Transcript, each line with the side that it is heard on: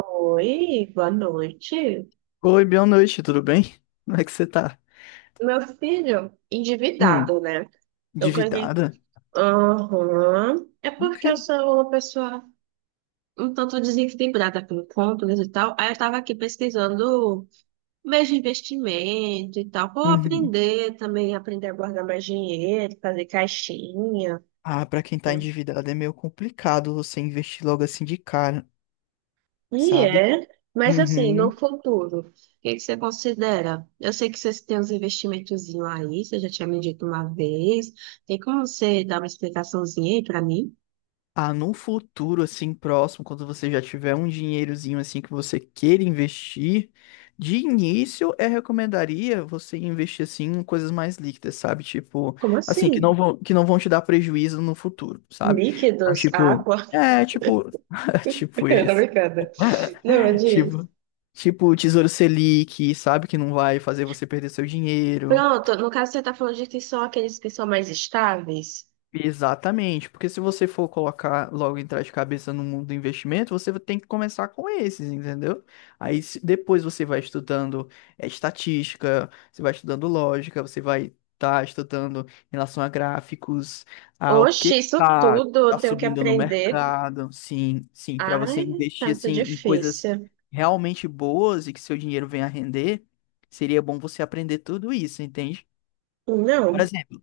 right: Oi, boa noite.
left: Oi, boa noite, tudo bem? Como é que você tá?
right: Meu filho,
left: Hum,
right: endividado, né? Eu ganhei.
left: endividada?
right: Aham. É
left: O
right: porque
left: quê?
right: eu sou uma pessoa um tanto desequilibrada com contas e tal. Aí eu tava aqui pesquisando meios de investimento e tal. Vou
left: Uhum.
right: aprender também, aprender a guardar mais dinheiro, fazer caixinha.
left: Ah, pra quem tá
right: Né?
left: endividado é meio complicado você investir logo assim de cara,
right: E
left: sabe?
right: é, mas assim, no
left: Uhum.
right: futuro, o que que você considera? Eu sei que vocês têm uns investimentozinhos aí, você já tinha me dito uma vez. Tem como você dar uma explicaçãozinha aí pra mim?
left: Ah, num futuro assim próximo, quando você já tiver um dinheirozinho assim que você queira investir, de início eu recomendaria você investir assim em coisas mais líquidas, sabe? Tipo,
right: Como
left: assim, que não
right: assim?
left: vão, que não vão te dar prejuízo no futuro, sabe? Então,
right: Líquidos,
left: tipo,
right: água?
left: tipo
right: Tá
left: esse.
right: brincando. Não, é disso.
left: Tipo, Tipo, o Tesouro Selic, sabe? Que não vai fazer você perder seu dinheiro.
right: Pronto, no caso você tá falando de que são aqueles que são mais estáveis.
left: Exatamente, porque se você for colocar logo entrar de cabeça no mundo do investimento, você tem que começar com esses, entendeu? Aí depois você vai estudando estatística, você vai estudando lógica, você vai estar estudando em relação a gráficos, a o
right: Oxe,
left: que que
right: isso
left: tá,
right: tudo
left: tá
right: eu tenho que
left: subindo no
right: aprender.
left: mercado, sim, sim, para você
right: Ai, tá
left: investir
right: muito
left: assim em coisas
right: difícil.
left: realmente boas e que seu dinheiro venha a render, seria bom você aprender tudo isso, entende? Por
right: Não.
left: exemplo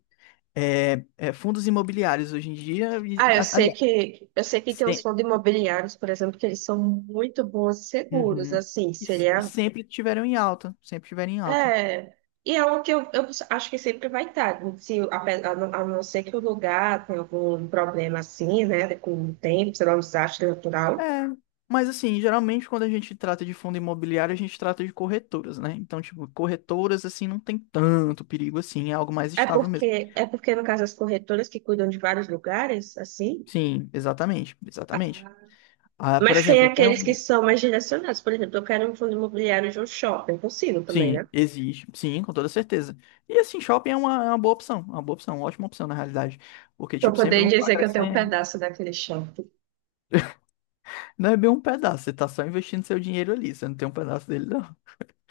left: fundos imobiliários hoje em dia, e-
right: Ah,
left: e,
right: eu sei
left: aliás,
right: que eu sei que tem uns
left: se-
right: fundos imobiliários, por exemplo, que eles são muito bons e seguros,
left: Uhum.
right: assim,
left: E, e
right: seria.
left: sempre tiveram em alta, sempre tiveram em alta.
right: É, e é o que eu acho que sempre vai estar. Se, ape- a não ser que o lugar tenha algum problema assim, né? Com o tempo, sei lá, um desastre natural.
left: É, mas assim, geralmente quando a gente trata de fundo imobiliário, a gente trata de corretoras, né? Então, tipo, corretoras, assim, não tem tanto perigo assim, é algo mais
right: É
left: estável
right: porque,
left: mesmo.
right: é porque, no caso, as corretoras que cuidam de vários lugares, assim,
left: Sim, exatamente, exatamente. Ah, por
right: mas tem
left: exemplo, tem
right: aqueles que
left: um.
right: são mais direcionados. Por exemplo, eu quero um fundo imobiliário de um shopping, eu consigo também, né?
left: Sim, existe, sim, com toda certeza. E assim, shopping é uma boa opção, é uma boa opção, uma ótima opção, na realidade. Porque,
right: Para
left: tipo, sempre
right: poder
left: vão estar
right: dizer que eu tenho um
left: crescendo.
right: pedaço daquele shopping.
left: Não é bem um pedaço, você tá só investindo seu dinheiro ali, você não tem um pedaço dele, não.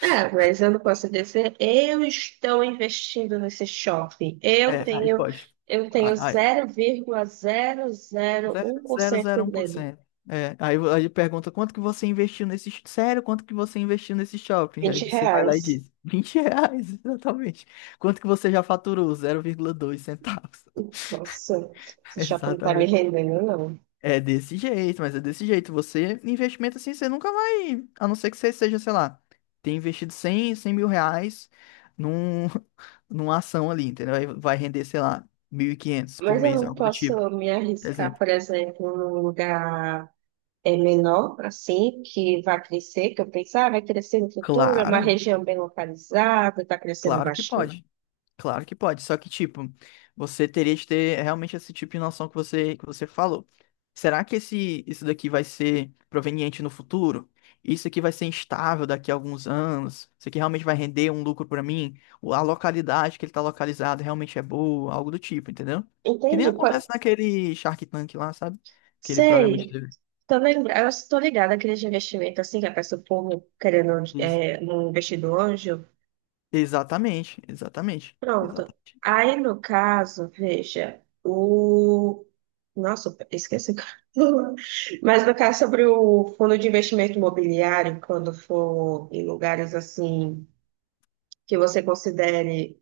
right: É, mas eu não posso dizer, eu estou investindo nesse shopping. Eu
left: É, aí
right: tenho,
left: pode.
right: eu
left: Aí,
right: tenho
left: aí,
right: zero vírgula zero zero vírgula
left: zero
right: um por
left: zero zero
right: cento
left: um por
right: dele.
left: cento. É, aí, aí pergunta quanto que você investiu nesse. Sério, quanto que você investiu nesse shopping? Aí
right: Vinte
left: você vai lá e
right: reais.
left: diz: R$ 20, exatamente. Quanto que você já faturou? Zero vírgula dois centavos.
right: Nossa, esse shopping não está me
left: Exatamente.
right: rendendo, não.
left: É desse jeito, mas é desse jeito. Você, investimento assim, você nunca vai. A não ser que você seja, sei lá, ter investido cem mil reais num, numa ação ali, entendeu? Aí vai render, sei lá, 1.500 por
right: Mas eu
left: mês,
right: não
left: algo do tipo.
right: posso me arriscar,
left: Exemplo.
right: por exemplo, num lugar menor, assim, que vai crescer, que eu pensar, ah, vai crescer no futuro, é uma
left: Claro,
right: região bem localizada, está crescendo
left: claro que
right: bastante.
left: pode. Claro que pode, só que tipo, você teria de ter realmente esse tipo de noção que você falou. Será que esse, isso daqui vai ser proveniente no futuro? Isso aqui vai ser instável daqui a alguns anos? Isso aqui realmente vai render um lucro pra mim? Ou a localidade que ele tá localizado realmente é boa? Algo do tipo, entendeu? Que nem
right: Entende?
left: acontece naquele Shark Tank lá, sabe? Aquele programa de
right: Sei.
left: TV.
right: Tô lembrada, eu estou ligada àqueles investimentos assim, que a pessoa como querendo
left: Isso.
right: um investidor anjo.
left: Exatamente, exatamente,
right: Pronto.
left: exatamente.
right: Aí, no caso, veja, o. Nossa, esqueci, o que Mas no caso sobre o fundo de investimento imobiliário, quando for em lugares assim que você considere,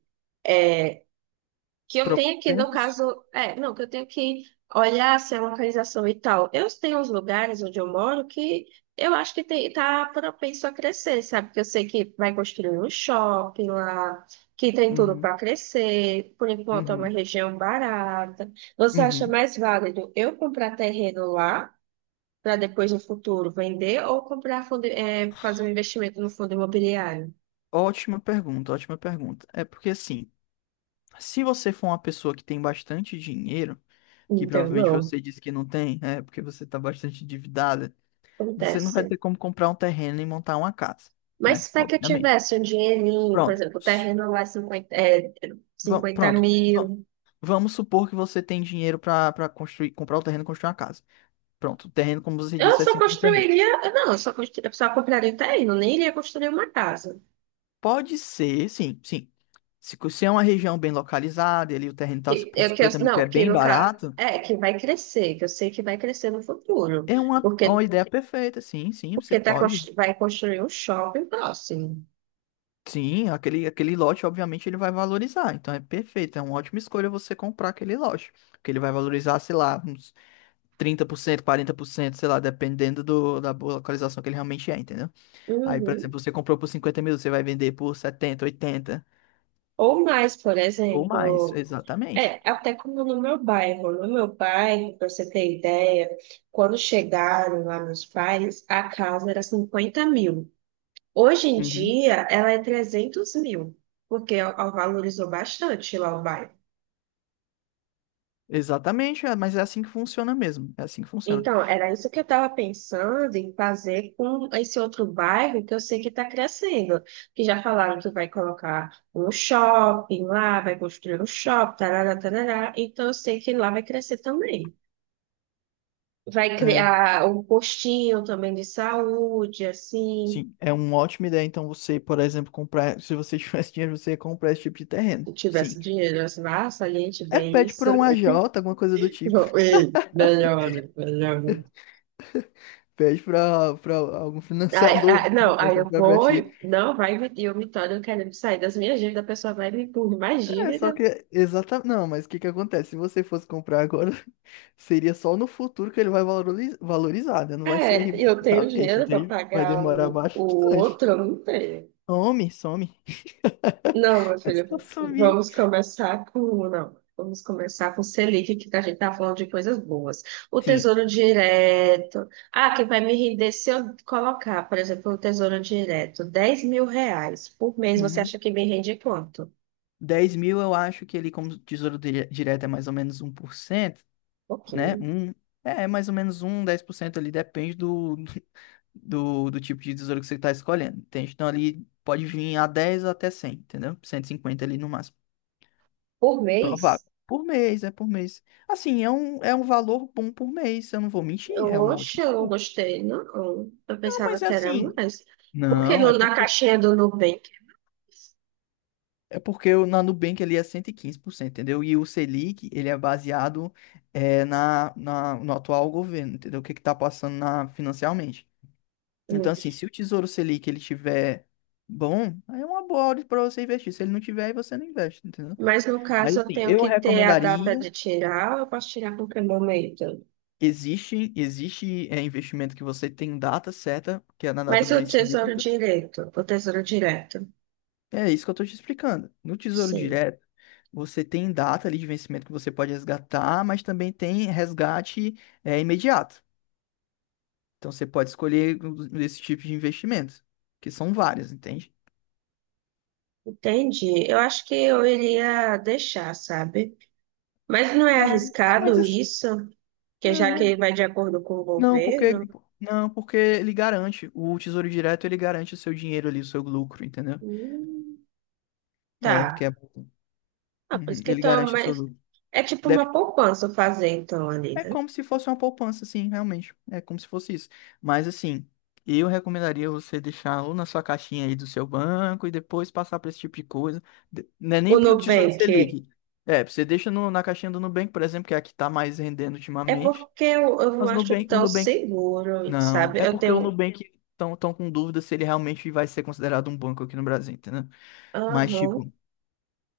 right: que eu tenho que, no
left: Propensos?
right: caso, é, não, que eu tenho que olhar se é localização e tal. Eu tenho uns lugares onde eu moro que eu acho que tem, tá propenso a crescer, sabe? Que eu sei que vai construir um shopping lá, que tem tudo
left: Uhum,
right: para crescer, por enquanto é uma
left: uhum,
right: região barata. Você acha
left: uhum.
right: mais válido eu comprar terreno lá? Para depois no futuro vender ou comprar fundo, fazer um investimento no fundo imobiliário.
left: Ótima pergunta, ótima pergunta. É porque assim, se você for uma pessoa que tem bastante dinheiro, que
right: Então,
left: provavelmente
right: não,
left: você disse que não tem, é porque você está bastante endividada, você não vai
right: acontece.
left: ter como comprar um terreno e montar uma casa,
right: Mas
left: né?
right: se é que eu
left: Obviamente.
right: tivesse um dinheirinho, por
left: Pronto.
right: exemplo, o terreno lá é 50, é, 50
left: Pronto.
right: mil,
left: Vamos supor que você tem dinheiro para construir, comprar o terreno e construir uma casa. Pronto, o terreno, como você
right: eu
left: disse, é
right: só
left: 50 mil.
right: construiria, não, eu só, eu só compraria o terreno, nem iria construir uma casa.
left: Pode ser, sim, sim. Se é uma região bem localizada, e ali o terreno está por
right: Que eu,
left: 50 mil, que é
right: não, que
left: bem
right: no caso,
left: barato.
right: que vai crescer, que eu sei que vai crescer no futuro,
left: É
right: porque,
left: uma ideia perfeita, sim, sim, você
right: tá,
left: pode.
right: vai construir um shopping próximo.
left: Sim, aquele, aquele lote, obviamente, ele vai valorizar. Então é perfeito, é uma ótima escolha você comprar aquele lote. Porque ele vai valorizar, sei lá, uns 30%, 40%, sei lá, dependendo do, da boa localização que ele realmente é, entendeu? Aí, por exemplo,
right: Uhum.
left: você comprou por 50 mil, você vai vender por setenta, 80
right: Ou mais, por
left: ou mais,
right: exemplo.
left: exatamente.
right: É, até como no meu bairro. No meu bairro, para você ter ideia, quando chegaram lá meus pais, a casa era 50 mil. Hoje em
left: Uhum.
right: dia, ela é 300 mil, porque ó, ó, valorizou bastante lá o bairro.
left: Exatamente, é, mas é assim que funciona mesmo. É assim que funciona.
right: Então, era isso que eu estava pensando em fazer com esse outro bairro que eu sei que está crescendo. Que já falaram que vai colocar um shopping lá, vai construir um shopping, tarará, tarará. Então, eu sei que lá vai crescer também. Vai
left: É,
right: criar um postinho também de saúde, assim.
left: sim, é uma ótima ideia. Então, você, por exemplo, comprar. Se você tivesse dinheiro, você ia comprar esse tipo de terreno.
right: Se
left: Sim.
right: tivesse dinheiro, assim, ah, saliente
left: É,
right: bem
left: pede
right: isso.
left: para um agiota, alguma coisa do tipo.
right: E melhora, melhora.
left: Pede para algum
right: Ai,
left: financiador
right: ai, não,
left: para
right: aí eu
left: comprar para
right: vou,
left: ti.
right: e- não, vai me, e eu me torno querendo sair das minhas dívidas, a pessoa vai me impor mais
left: É, só
right: dívida.
left: que. Exatamente. Não, mas o que que acontece? Se você fosse comprar agora, seria só no futuro que ele vai valorizar, né? Não vai ser
right: É, eu tenho
left: imediatamente,
right: dinheiro para
left: entende? Vai
right: pagar
left: demorar
right: o,
left: bastante.
right: outro, eu não tenho.
left: Some, some.
right: Não, meu
left: É só
right: filho,
left: sumir.
right: vamos começar com. Não, vamos começar com Selic, que a gente tá falando de coisas boas. O
left: Sim.
right: Tesouro Direto. Ah, que vai me render se eu colocar, por exemplo, o Tesouro Direto, 10 mil reais por mês. Você
left: Uhum.
right: acha que me rende quanto? Um
left: 10 mil eu acho que ele, como tesouro direto, é mais ou menos 1%, né?
right: pouquinho.
left: Um, é, é mais ou menos um 10% ali, depende do tipo de tesouro que você está escolhendo. Entende? Então ali pode vir a 10 até cem, entendeu? Cento e cinquenta ali no máximo.
right: Por
left: Provável.
right: mês?
left: Por mês, é por mês. Assim, é um valor bom por mês, eu não vou mentir,
right: Eu,
left: é um
right: oxe,
left: ótimo
right: eu não
left: valor.
right: gostei. Não, eu
left: Não,
right: pensava
left: mas é
right: que era
left: assim.
right: mais. Porque
left: Não, é
right: no, na
left: porque,
right: caixinha do Nubank.
left: é porque na Nubank ele é 115%, entendeu? E o Selic, ele é baseado no atual governo, entendeu? O que que tá passando na, financeiramente. Então,
right: Hum.
left: assim, se o Tesouro Selic ele tiver bom, aí é uma boa hora para você investir. Se ele não tiver, aí você não investe, entendeu?
right: Mas no
left: Mas,
right: caso, eu
left: assim,
right: tenho
left: eu
right: que ter a data
left: recomendaria.
right: de tirar, ou eu posso tirar a qualquer momento?
left: Existe, existe investimento que você tem data certa, que é na data do vencimento,
right: O tesouro direto,
left: é isso que eu tô te explicando. No Tesouro
right: sim.
left: Direto, você tem data ali de vencimento que você pode resgatar, mas também tem resgate, é, imediato. Então você pode escolher um desse tipo de investimentos, que são vários, entende?
right: Entendi. Eu acho que eu iria deixar, sabe? Mas não é
left: É, mas
right: arriscado
left: assim,
right: isso? Porque já que
left: não,
right: vai de acordo com o
left: não, porque,
right: governo,
left: não, porque ele garante, o Tesouro Direto ele garante o seu dinheiro ali, o seu lucro, entendeu?
right: hum,
left: É,
right: tá.
left: porque
right: Ah, por
left: Uhum,
right: isso que
left: ele
right: então,
left: garante o seu
right: mas
left: lucro.
right: é tipo uma poupança fazer então ali,
left: É
right: né?
left: como se fosse uma poupança, sim, realmente. É como se fosse isso. Mas assim, eu recomendaria você deixar ou na sua caixinha aí do seu banco e depois passar para esse tipo de coisa. Não é nem
right: O
left: para o Tesouro
right: Nubank
left: Selic. É, você deixa na caixinha do Nubank, por exemplo, que é a que está mais rendendo
right: é
left: ultimamente.
right: porque eu não
left: Mas
right: acho
left: Nubank, o
right: tão
left: Nubank.
right: seguro,
left: Não,
right: sabe?
left: é
right: Eu
left: porque o
right: tenho.
left: Nubank estão tão tão com dúvida se ele realmente vai ser considerado um banco aqui no Brasil, entendeu? Mas,
right: Aham.
left: tipo,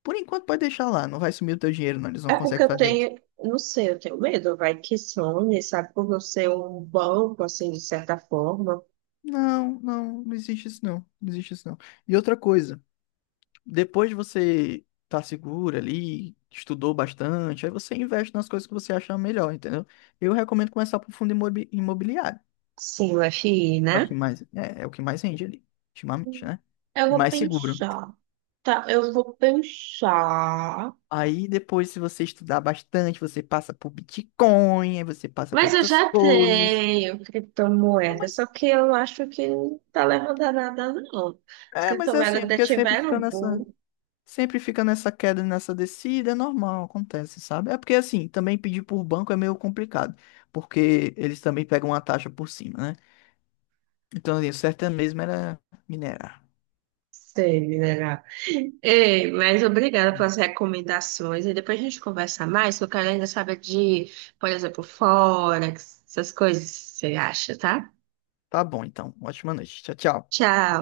left: por enquanto pode deixar lá, não vai sumir o teu dinheiro, não. Eles não
right: É porque
left: conseguem
right: eu
left: fazer isso.
right: tenho, não sei, eu tenho medo, vai que some, sabe? Por eu ser um banco, assim, de certa forma.
left: Não, não, não existe isso não, não existe isso não. E outra coisa, depois de você tá segura ali, estudou bastante, aí você investe nas coisas que você acha melhor, entendeu? Eu recomendo começar por fundo imobiliário.
right: Sim, o FI,
left: É o
right: né?
left: que mais, é o que mais rende ali, ultimamente, né?
right: Eu
left: E
right: vou
left: mais seguro.
right: pensar. Tá, eu vou pensar.
left: Aí depois, se você estudar bastante, você passa por Bitcoin, aí você passa por
right: Mas eu
left: outras
right: já
left: coisas.
right: tenho
left: Ah,
right: criptomoeda, só que eu acho que não tá levando a nada, não. As
left: mas é assim,
right: criptomoedas
left: é
right: ainda
left: porque é sempre fica
right: tiveram
left: nessa.
right: boom.
left: Sempre fica nessa queda, e nessa descida, é normal, acontece, sabe? É porque assim, também pedir por banco é meio complicado, porque eles também pegam uma taxa por cima, né? Então, assim, o certo é mesmo era minerar.
right: Sei, né? Ei, mas obrigada pelas recomendações. E depois a gente conversa mais, que eu quero ainda saber de, por exemplo, Forex, essas coisas que você acha, tá?
left: Tá bom, então. Ótima noite. Tchau, tchau.
right: Tchau.